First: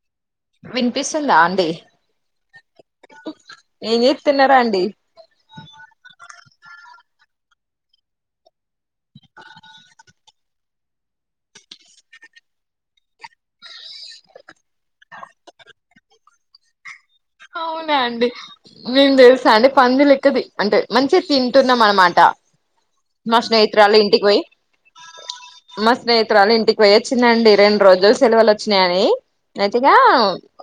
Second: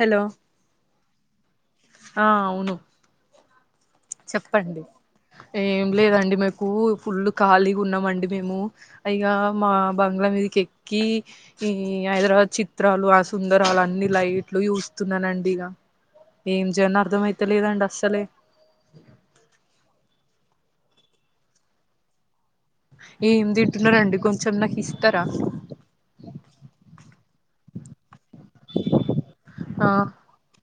Hello వినిపిస్తుందా అండి అవును ఏం చేస్తున్నారా చెప్పండి అండి ఏం లేదండి మేకు ఫుల్ ఖాళీగ ఉన్నామండి మేము. ఇగా మా బంగ్లా మీదకి ఎక్కి ఈ హైదరాబాద్ చిత్రాలు ఆ సుందరాలు అన్ని లైట్లు చూస్తునానండి ఇగ ఏం జనార్డ్ అవునా అండి, నేను తెల్సా అండి పంది లెక్కది. అంటే మంచిగా తింటున్నాం అనమాట. మా ఏమి స్నేహితురాలు తింటున్నరండి ఇంటికి పోయి కొంచెం నాకి ఇస్తరా. మా స్నేహితురాలు ఇంటికి పొయ్యించినండి రెండ్ రోజులు సెలవలు వచ్చినాయని ఆ అతిగా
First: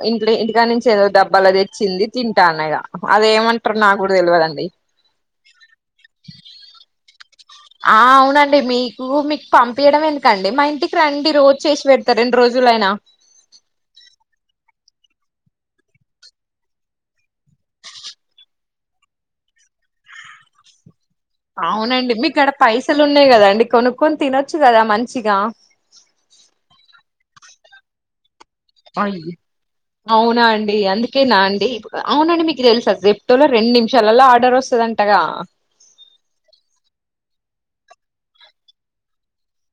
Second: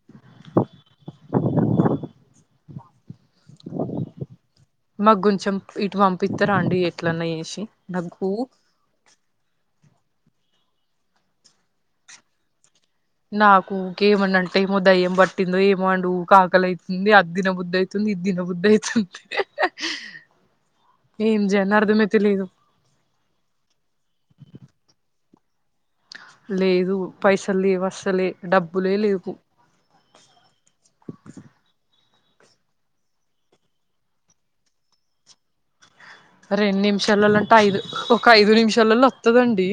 ఇంట్లె ఇంటికానించి ఏదో డబ్బాలో తెచ్చింది తింటనగా అదేమంట్రో నాకు కూడ తెలువదండి. మాకు గొంచం ఇటు పంపిస్తరా అండి ఎట్లన్నా చేసి ఆ నాకు అవునండి మీ యో మీకు పంపియడం ఎందుకండి మా ఇంటికి రండి రోజు చేసి పెడతా రెండు రోజులైనా నాకు కేమనంటే. ఏమో దయ్యం పట్టిందో ఏమోంది ఊకె ఆకలైతుంది అద్దినబుడైత్ తుంది తిన బుద్ది అయిత ఏం చేయనో అర్థమై అవునండి లేదు మీకాడ పైసలు ఉన్నాయి కదా అండి కొనుక్కొని తినొచ్చు కదా మంచిగా. లేదు పైసల్లేవ్ అస్సలే డబ్. అయ్యో, అవునా అండి అందుకేన అండి అవునండి మీకు తెలుస జెప్టోలో రెండు నిమిషాలలో ఆర్డర్ వస్తుందంటగా రెండు నిమిషాలలో అంటే ఐదు ఒక ఐదు నిమిషాలలో వస్తుదండి.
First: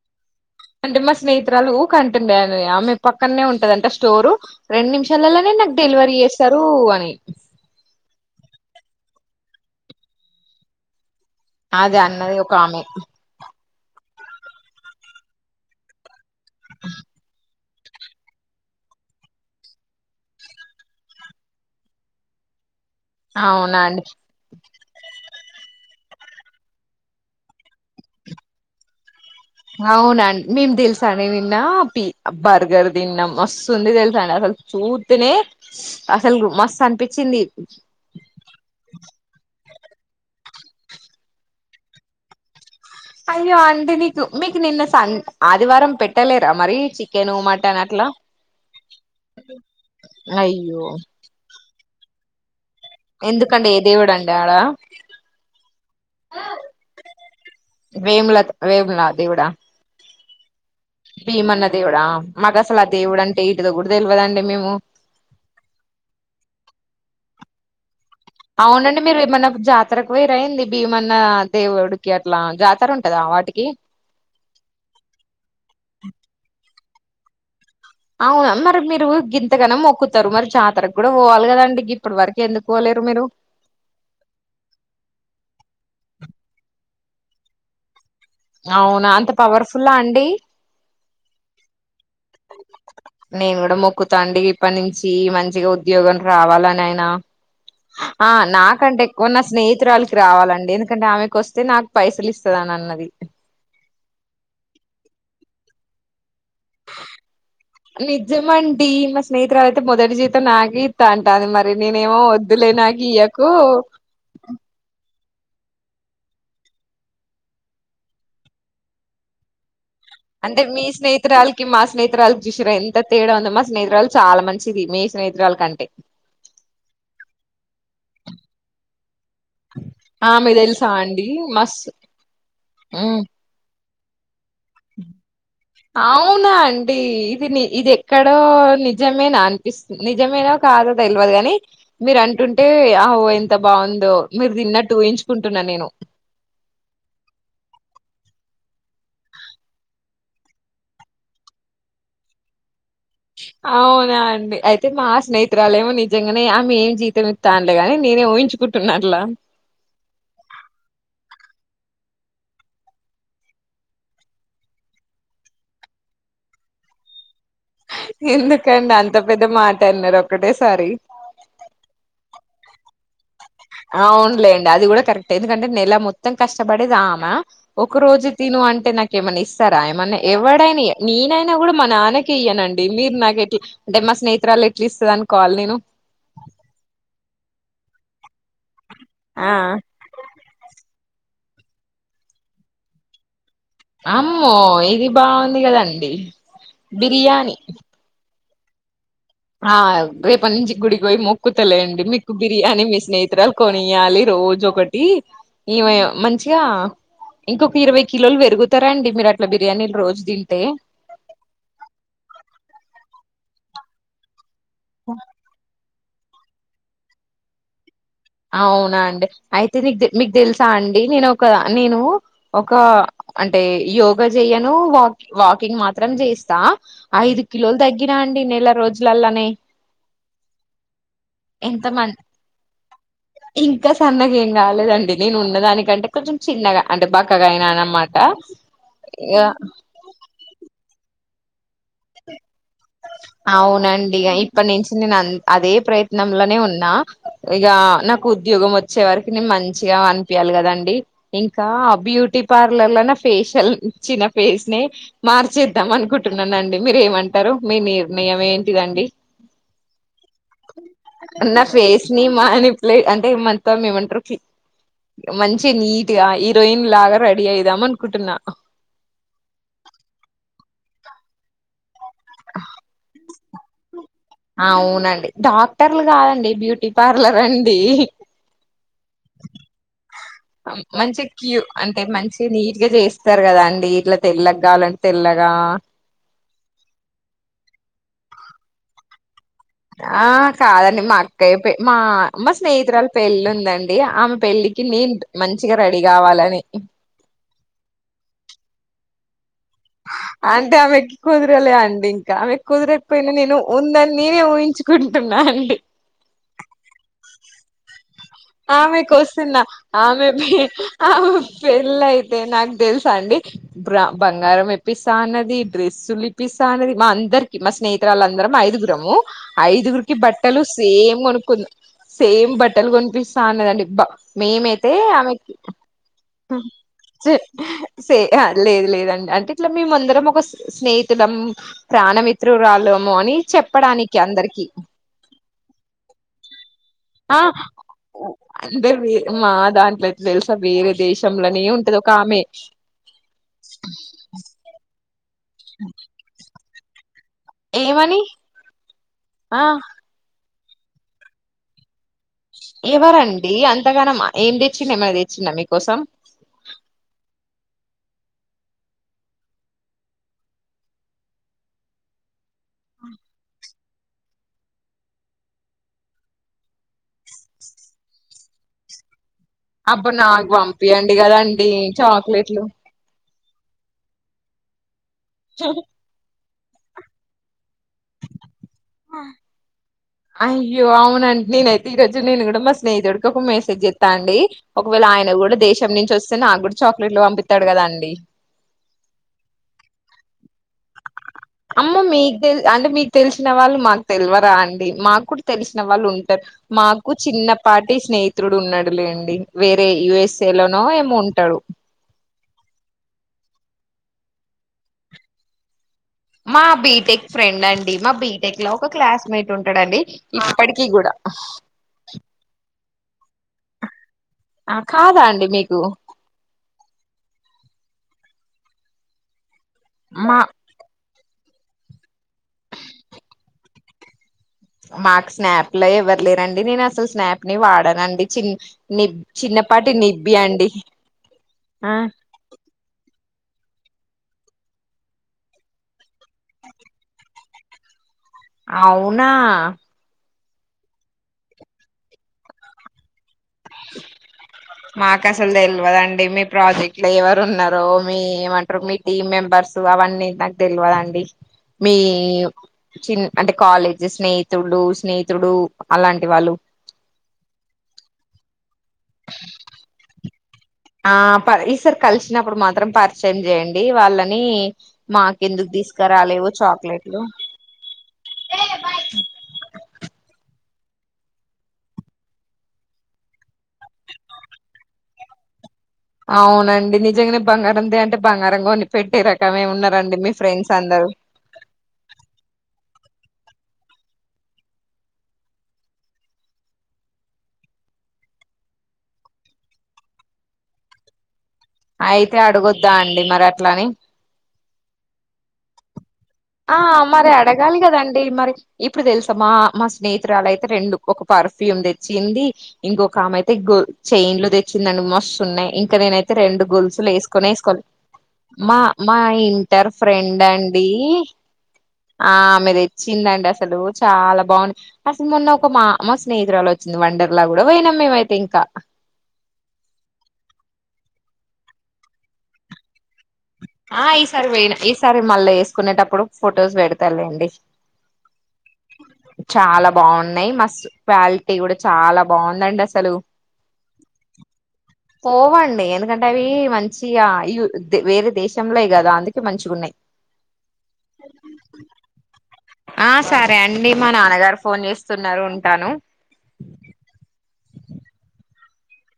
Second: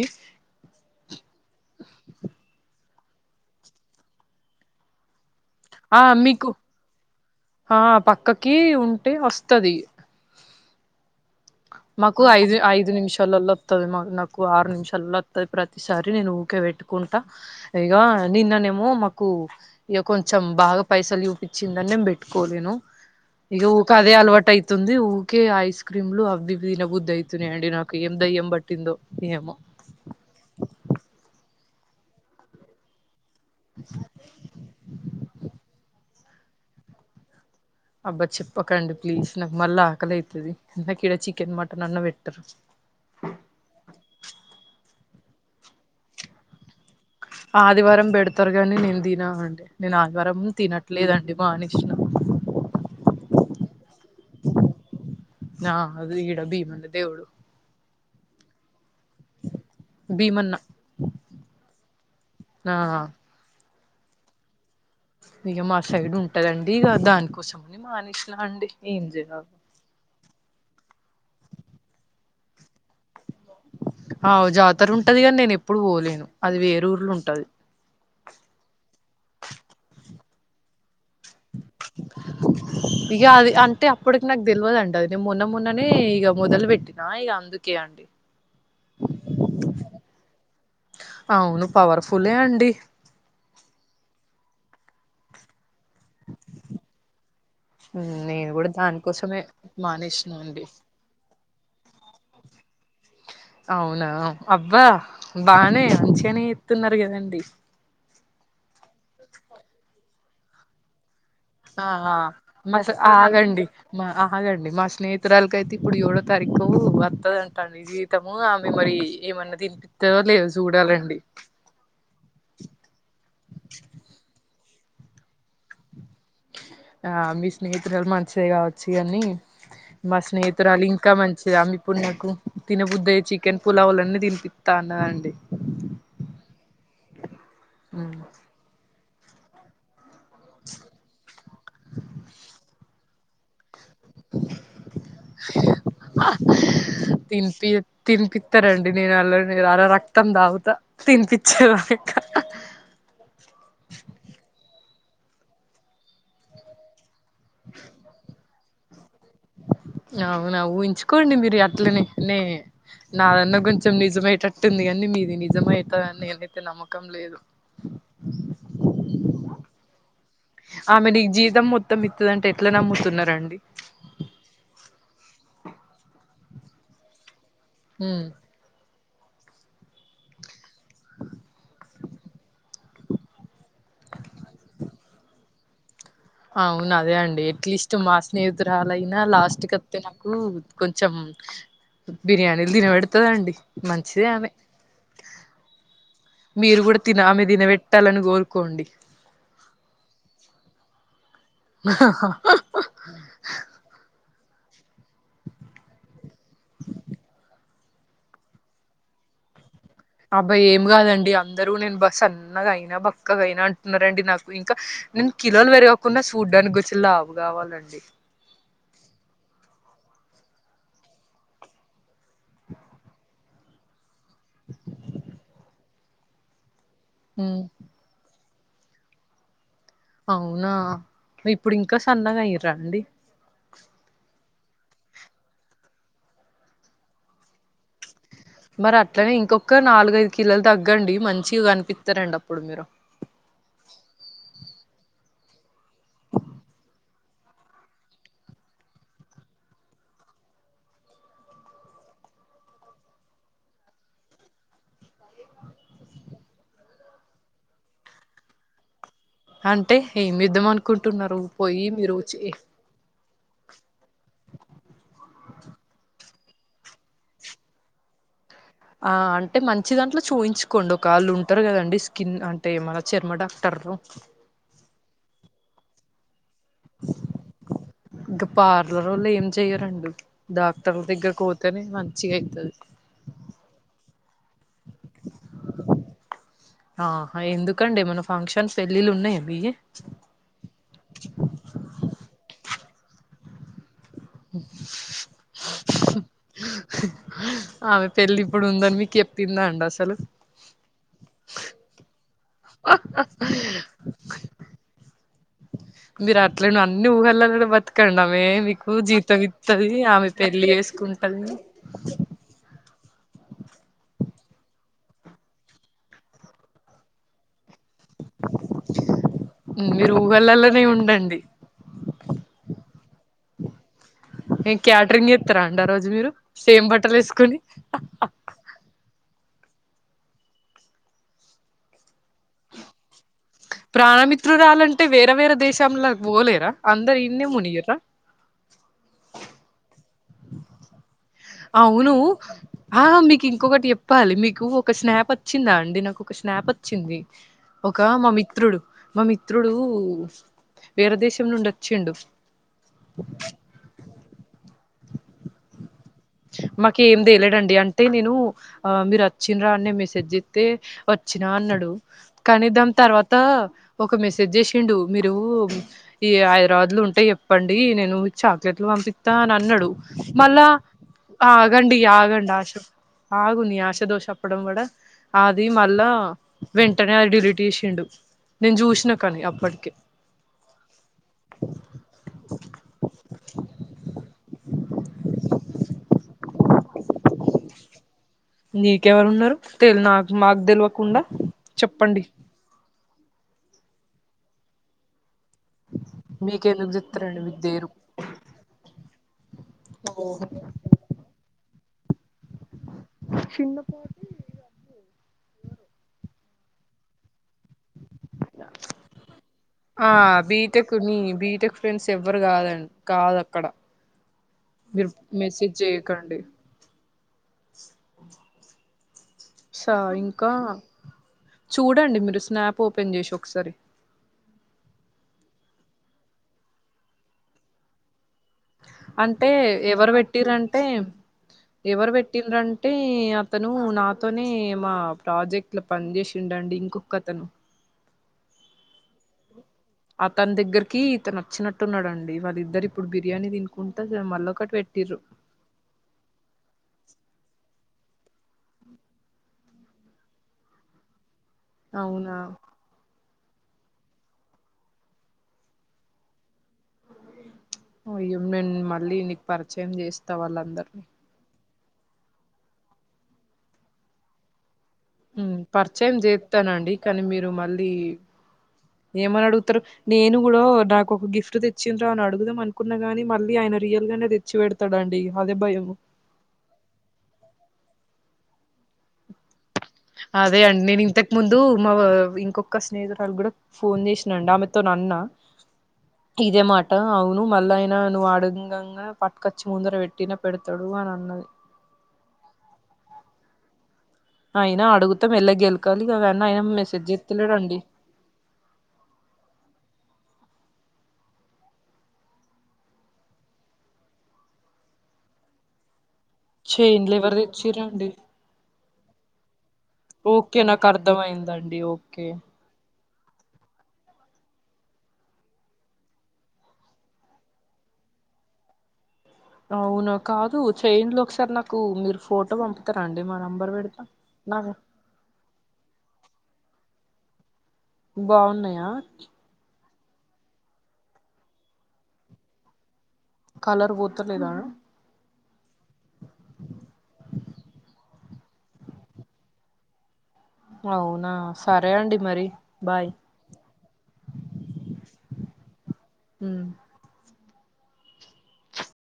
అంటే మా స్నేహితురాలు ఊక అని ఆమె పక్కనే ఉంటదంట స్టోరు రెండు నిమిషాలలో నే నాకు ఆ డెలివరీ మీకు చేస్తారు అని ఆ పక్కకి ఉంటే వస్తది అదే మాకు అన్నది ఒక ఐదు ఆమె ఐదు నిమిషం తలలో వస్తది మా నాకు ఆరు నిమిషల్లో వస్తాది ప్రతిసారి నేను ఊరికే పెట్టుకుంటా పైగ నిన్ననేమో మాకు ఇగ కొంచెం బాగ పైసలు చూపించిందన్ని దణ్ణం పెట్టుకోలేను. ఇది అవునా ఊక అండి అదే అలవాటు అయితుంది ఊకే ఐస్ క్రీమ్లు అవి దిన బుద్ధి అయితునయండి నాకు ఏం దయ్యం పట్టిందో ఏమో. అవునండి మేము తెలుసానే మేమ్ నిన్న ప బర్గర్ తిన్నాం మస్తుంది తెలుసంద్ అసలు చుత్తినే అసలు మస్తు అనిపించింది అబ్బా చెప్పకండి ప్లీజ్. నాకు మళ్ళీ ఆకలైతది నాకి ఇడ చికెన్ మటన్ అన్న పెట్టరు. అయ్యో అండి నీకు మీకు నిన్న సన్ ఆదివారం పెట్టలేరా మరి చికెను మటన్ అట్లా ఆదివారం బేడతారుగాని నేను తిననండి నేను ఆదివారం అయ్యో తినట్లేదండి మానేషన ఎందుకండి ఏ దేవుడు ఆడ ఆ అ ఈడ భీమన్నా దేవుడు వేముల త్ వేముల దేవుడ భీమన్నా భీమన్న దేవుడా? మాకు అసలు ఆ దేవుడు అంటే ఏంటిదో కూడా తెలువదండి మేము ఇక మా సైడ్ ఉంటదండి, ఇక దానికోసం అని మానేసిన అండి ఏం చేయాలి. తరకు వేరు అయింది భీమన్న దేవుడికి అట్లా జాతర ఉంటందా వాటికి ఆవ్ జాతర ఉంటది కాని నేను ఎప్పుడు పోలేను అది వేర ఊర్లో ఉంటది అవునా మరి మీరు గింతగనం మొక్కుతారు మరి జాతరకూ కూడా పోవాలి కదండి ఇప్పడు వరకు ఎందుకు పోలేరు ఇగ మీరు అది అంటే అప్ ఇప్పటికి నాకు తెలియదండి అది నేను మొన్న మొన్ననే ఇక మొదలు పెట్టినా ఇక అందుకే అండి అవునా అంత పవర్ఫుల్లా అండి అవును పవర్ఫుల్లే అండి నేను కూడా మొక్కుతాండి ఇప్పటి నుంచి మంచిగా ఉద్యోగం రావాలనియనా నేను కూడా నా దానికోసమే స్నేహితురాలికి మానేసిన అండి రావాలండి ఎందుకంటే ఆమెకు వస్తే నాకు పైసలు ఇస్తానం అన్నది అవునా అబ్బా బానే అంచిగన ఎత్తున్నారు కదండి నిజమండి మా స్నేహితురాలు అదైతే మొదటి జీవితం నాగే ఇత్త అంటా అది మరి ఆ నేనేమో వద్దులే నాకు ఇయకు అహాగండి మా స్నేహితురాలకయితే ఇప్పుడు ఏడో తారీఖు వస్తదంటాండి జీవతము ఆమె మరి ఏమన్నా దినిపిత్ అంటే మీ స్నేహతురాలు మా స్నేహితురాాలకి చూసారా ఎంత తేడా ఉంది మా స్నేహితురాళకి చాలా మంచిది మీ స్నేహితురాలు కంటే ఆ మీ స్నేహితురాలు మంచిది కావచ్చు కాని మా ఆ మీకు స్నేహతురాలు తెలుసా ఇంకా అండి మంచిది ఆమె మస్ ఇప్పుడు నాకు తిన్న బుది ఏ మ్మ్ చిక్ చికెన్ పులావులన్నీ తినిపిస్తా అన్నండి అవునా అండి ఇది ఇది ఎక్కడో నిజమేనా నిజమేన కాదో తెలియదు కాగాని మీరు అంటుంటే అ ఊహ ఎంత బాగుందో మీరు తిన్నట్టు ఉహించుకుంటున్న నేను తినిపి తినిపిస్తారండి నేను అల అలా రక్తం దాగుతా తినిపిచేదాకా అవునా అండి అయితే మా స్నేహితురాలేమో నిజంగానే ఆమె ఏం జీతం తాండ గాని నేనే ఊహించుకుంటున్నలా అవునా ఊహంచుకోండి మీరు అట్లనే ట్నే నాదన్న కొంచెం నిజమయటట్టుంది కానీ మీది నిజమవుత అని నేనైతే నమ్మకం లేదు ఎందుకండి అంత పెద్ద మాట అన్నారు ఒక్కటేసారి ఆమె నీకు జీతం మొత్తం ఇత్తదంటే ఎట్లా నమ్ముతున్నారండి అవునులేండి అది కూడా కరెక్ట్ ఎందుకంటే నెల మొత్తం కష్టపడేది ఆమె ఒక ఉమ్ రోజు తిను అంటే నాక్ ఏమన్నా ఇస్తారా ఏమన్నా ఎవడైనా ఈయడ్ నేనైనా కూడా మా నాన్నకే ఇయ్యానండి మీరు నాకు ఎట్లా నేను మా స్నేహితురాలు ఎట్ల ఇస్తుంది అను కోవాలి నేను అవును అదే అండి ఎట్లీస్ట్ మా స్నేహితురాలయినా ఆ లాస్ట్ క అయితే నాకు కొంచెం బిర్యానీలు తినబెడుతుందండి మంచిది ఆమె అమ్మో ఇది బాగుంది కదండి మీరు కూడా తిన ఆమె బిర్యానీ తినబెట్ ట్టాలని కోరుకోండి ఆ రేపటి నుంచి గుడికి పోయి మొక్కుతలేండి మీకు బిర్యానీ మీ స్నేహితురాలు కొనియ్యాలి రోజు ఒకటి ఈమె మంచిగా ఇంకొక ఇరవై కిలోలు పెరుగుతారండీ మీరు అట్లా బిర్యానీలు రోజు తింటే అబ్బాఏం కాదండి అందరూ నేను బాగా సన్నగైన బక్కగైన అంటున్నారండి నాకు ఇంకా నేను కిలోలు పెరుగకున్న చూడ్డానికి కొంచెం లావు కావాలండి అవునా అండి అయితే నీకు మీకు తెలుసా అండి నేను ఒక నేను ఒక అంటే యోగా చెయ్యను వా వాకింగ్ మాత్రం చేస్తా ఐదు ఉమ్, కిలోలు తగ్గి గిన అండి నెల రోజులల్లనే అవునా ఇప్పుడు ఎంత ఇంకా మం సన్నగా అయ్యరా అండి ఇంకా సన్నగా ఏం కాలేదండి నేను ఉన్న దానికంటే కొంచెం చిన్నగా అంటే బక్కగా అయినా అన్నమాట మరి అట్లనే ఇగ ఇంకొక నాలుగైదు కిలోలు తగ్గండి మంచి కనిపిస్తారండి అప్పుడు మీరు అవునండి ఇప్పటి నుంచి నేను అదే ప్రయత్నంలనే ఉన్నా ఇగా నాకు ఉద్యోగం వచ్చే వరకి నేను మంచిగా అనిపియాలి కదండీ ఇంకా ఆ బ్యూటీ పార్లర్ల నా ఫేషియల్ ఛీ నా ఫేస్ ని మార్చేద్దాం అనుకుంటున్నానండి మీరేమంటారు మీ నిర్ణయం ఏంటిదండి అంటే ఏం చేద్దాం అనుకుంటున్నారు పోయి మీరు వచ్చి లే అంటే మంతా మేమంటారు మంచి నీటిగా హీరోయిన్ లాగా రెడీ అయిదాం అనుకుంటున్నా ఆ అంటే మంచి దాంట్లో చూయించుకోండి ఒకవాళ్లు ఉంటారు కదండి స్కిన్ అంటే మన చర్మ డాక్టర్ను ఆ అవునండి డాక్టర్లు కాదండి బ్యూటీ పార్లర్ అండి ఇంకా పార్లర్ వాళ్ళు ఏం చేయరండి డాక్టర్ల మంచి దగ్గరకి పోతేనే మంచిగా అయితది వస్తారు కదా అండి ఇట్లా తెల్లగా కావలంటే తెల్లగా ఆ ఎందుకండి మన ఫంక్షన్స్ పెళ్లిళ్లు ఉన్నాయ మీయి ఆ కాదండి మా అక్కయ్య మా మా స్నేహితురాలు పెళ్ళి ఉందండి ఆమె పెళ్ళికి నేను మంచిగా రెడీ కావాలని ఆమె పెళ్లి ఇప్పుడుందని మీకు చెప్పిందా అండి అసలు అంటే ఆమెకి కుదరలే అండి ఇంకా ఆమెకి కుదరకపోయినా నేను ఉందని నేనే ఊహించుకుంటున్నా అండి మీరు అట్లే అన్ని ఊహలల్లనే బ్రతు ఆమె మీకు ఆమెకు జీతం వస్తున్న ఇస్తది ఆమె పెళ్లి ఆమె వేసుకుంటంది పెళ్ళ అయితే నాకు తెల్సా అండి బ బంగారం ఇప్పిస్తా అన్నది డ్రెస్సులు ఇప్పిస్తా అన్నది మా అందరికి మా స్నేహి హితురాళ్ళం ఐదుగురము ఉమ్, మీరు ఐదుగురికి బట్టలు ఊహలలోనే సేమ్ ఉండండి కొనుక్కు సేమ్ బట్టలు కొనిపిస్ అన్నదండి బ్బా ఏం మేమైతే క్యాటరింగ్ ఆమెకి చేత్తరా అండి ఆ రోజు మీరు సేమ్ బట్టలు వేసుకొని సే లేదు లేదండి అంటే ఇట్లా మేమందరం ఒక స్నేహితులం ప్రాణ మిత్రురాలము అని చెప్పడానికి అందరికి ప్రాణమిత్రురాలంటే వేరే వేరే దేశంలా పోలేరా అందరు ఈన్నే మునిగిరా అందరూ మా దాంట్లో ఎట్లా తెలుసా వేరే దేశం అవును ఆ మీకు ఇంకొకటి చెప్పాలి మీకు ఒక స్నాప్ వచ్చిందా అండి నాకు ఒక స్నాప్ వచ్చింది ఒక ఏమని మా మిత్రుడు మా ఆ మిత్రుడు వేరే దేశం నుండి వచ్చిండు ఎవరండీ అంతగనం ఏం తెచ్చిండు ఏమైనా తెచ్చిండా మీకోసం మాకు ఏం తేలేడండి అంటే నేను ఆ మీరు వచ్చిన్రా అని నేన్ మెసేజ్ చేస్తే వచ్చినా అన్నాడు కానీద్దాం తర్వాత ఒక మెసేజ్ చేసిండు మీరు ఈ హైదరాబాద్లు ఉంటే చెప్పండి నేను చాక్లెట్లు పంపిస్తా అని అన్నాడు అబ్బ నాకు మళ్ళా పంపియండి కదండి ఆగండి ఆగండి చాక్లెట్లు ఆశ ఆగునీ ఆశదో షప్పడం కూడా అది మళ్ళా వెంటనే అది డిలీట్ చేసిండు నేను చూసినా కానీ అప్పటికి అయ్యో అవునండి నేనైతే ఈ రోజు నేను కూడా మా స్నేహితుడికి ఒక మెసేజ్ చెస్తా అండి ఒకవేళ ఆయన కూడా దేశం నుంచి వస్తే నాకు కూడా చాక్లెట్లు పంపిస్తడు కద అండి నీకెవరున్నారు తె నాకు మాకు తెలియకుండా అమ్మ చెప్పండి మీకు అంటే మీకు తెలిసిన వాళ్ళు మాకు తెలివరా అండి మాకు కూడా తెలిసిన వాళ్ళు ఉంటరు మీకెందుకు మాకు చెప్తారండి మీకు దేరు చిన్నపాటి స్నేహితుడు ఉన్నడులేండి వేరే యుఎస్ఏ లోనో ఏమో ఉంటాడు చిన్నపాటు మా బీటెక్ ఫ్రెండ్ అండి మా బీటెక్ లో ఒక క్లాస్ మేట్ ఉంటడండి ఆ ఇప్పటికి బీటెక్ కూడా నీ బీటెక్ ఫ్రెండ్స్ ఎవ్వరు కాదండి కాదక్కడ ఆ కాదా అండి మీకు కడ్డి స మా ఇంకా చూడండి మీరు స్నాప్ ఓపెన్ చేసి ఒకసారి మాకు స్నాప్ల ఎవ్వరులేరండి. నేను అసలు స్నాప్ ని వాడనండి చిన్ నిబ్ అంటే చిన్నపాటి ఎవరు నిబ్బి అండి పుట్టిండంటే అతను నాతోనే మా ప్రాజెక్ట్ లో పనిజేసిండండి ఇంకొక అతను అవునా అతని దగ్గరికి ఇతను వచ్చినట్టున్నడండి వాళ్ళిద్దరి ఇప్పుడు బిర్యానీ తినుకుంట మళ్ళొకటి పెట్టిర్రు మాకు అసలు తెలివదండి మీ ప్రాజెక్ట్ లో ఎవరు ఉన్నారో మీ ఏమంటారు మీ టీమ్ మెంబర్స్ అవన్నీ నక్ తెల్వదఅండి మీ అవునా చిన్ అంటే కాలేజీ స్నేహితుడు స్నేహితుడు అలాంటి వాళ్ళు అయ్యుం నేన్ మళ్ళీ నీకు పరిచయం చేస్తా వాళ్ళందరు ఆ పర్ ఈసర్ కలిసినప్పుడు మాత్రం పరిచయం చేయండి వాళ్ళని మాకెందుకు పరిచయం తీసుకురాలేవు జేతనండి చాక్లెట్లు కనీ మీరు మళ్ళీ ఏమని అడుగుతరు నేను కూడా నాకు ఒక గిఫ్ట్ తెచ్చిండ్రా అని అడుగుదాం అనుకున్నాగాని మళ్ళీ ఆయన రియల్ గానే తె చ్చిపెడతడండి అదే భయం అవునండి నిజంగానే బంగారం తే అంటే బంగారంగొని పెట్టే రకమే ఉన్నారండి మీ అదే ఫ్రెండ్స్ అండి. నేను అందరు ఇంతకు ముందు మా ఇంకొక స్నేహితురాలు కూడా ఫోన్ చేసినండి ఆమెతోనన్న ఇదే మాట అవును మళ్ళైనా నువ్వు ఆడుగంగగా పట్టుకచ్చి ముందర పెట్టిన పెడతాడు అని అన్నది అయితే అడుగోద్దా అండి మరట్లని అయినా అడుగుత మెల్లగెలు కలిగా కన్నయ ఆ మరి అడగాలి కదండి మరి ఇప్పు తెలుసా మా మా స్నేహితురాలైతే రెండు ఒక పర్ఫ్యూమ్ తెచ్చింది ఇంకొక ఆమే అయితే గో చైన్లు తెచ్చిందండి మస్తు ఉన్నాయి ఇంకా నేనైతే రెండు గొలుసులు చైన్లు ఎవరు ఎసుకొనే ఎసుకోలే తెచ్చిర్రండి? మా మా ఇంట్ ట్టరు ఫ్రెండ్ అండి దండి పో ఆ ఆమె దెచ్చిందండి అసలు చాలా బాగుంది అసలు మొన్న ఒక మా మా స్నేహితురాలు వచ్చింది వండర్లా కూడా పోయినాం మేమైతే ఇంకా అవునా కాదు చేన్లో ఒకసారి నాకు మీరు ఫోటో పంపు తరండి మా నంబర్ వపెడతా నాకూ సరే మళ్ళ వేసుకునేటప్పుడు ఫోటోస్ పెడతాలేండి బాగున్నాయా చాలా బాగున్నాయ్ మస్ క్వాలిటీ కూడా చాలా బాగుందండి అసలు కలర్ పోతలేదా పోవండి ఎందుకంటే అవి మంచిగా వేరే దేశంలోయి కదా అందుకే మంచిగున్నయ్ అవునా సరే అండి మరి ఆ బాయ్ సరే అండి మా నాన్నగారు ఫోన్ చేస్తున్నారు ఉంటాను హుమ్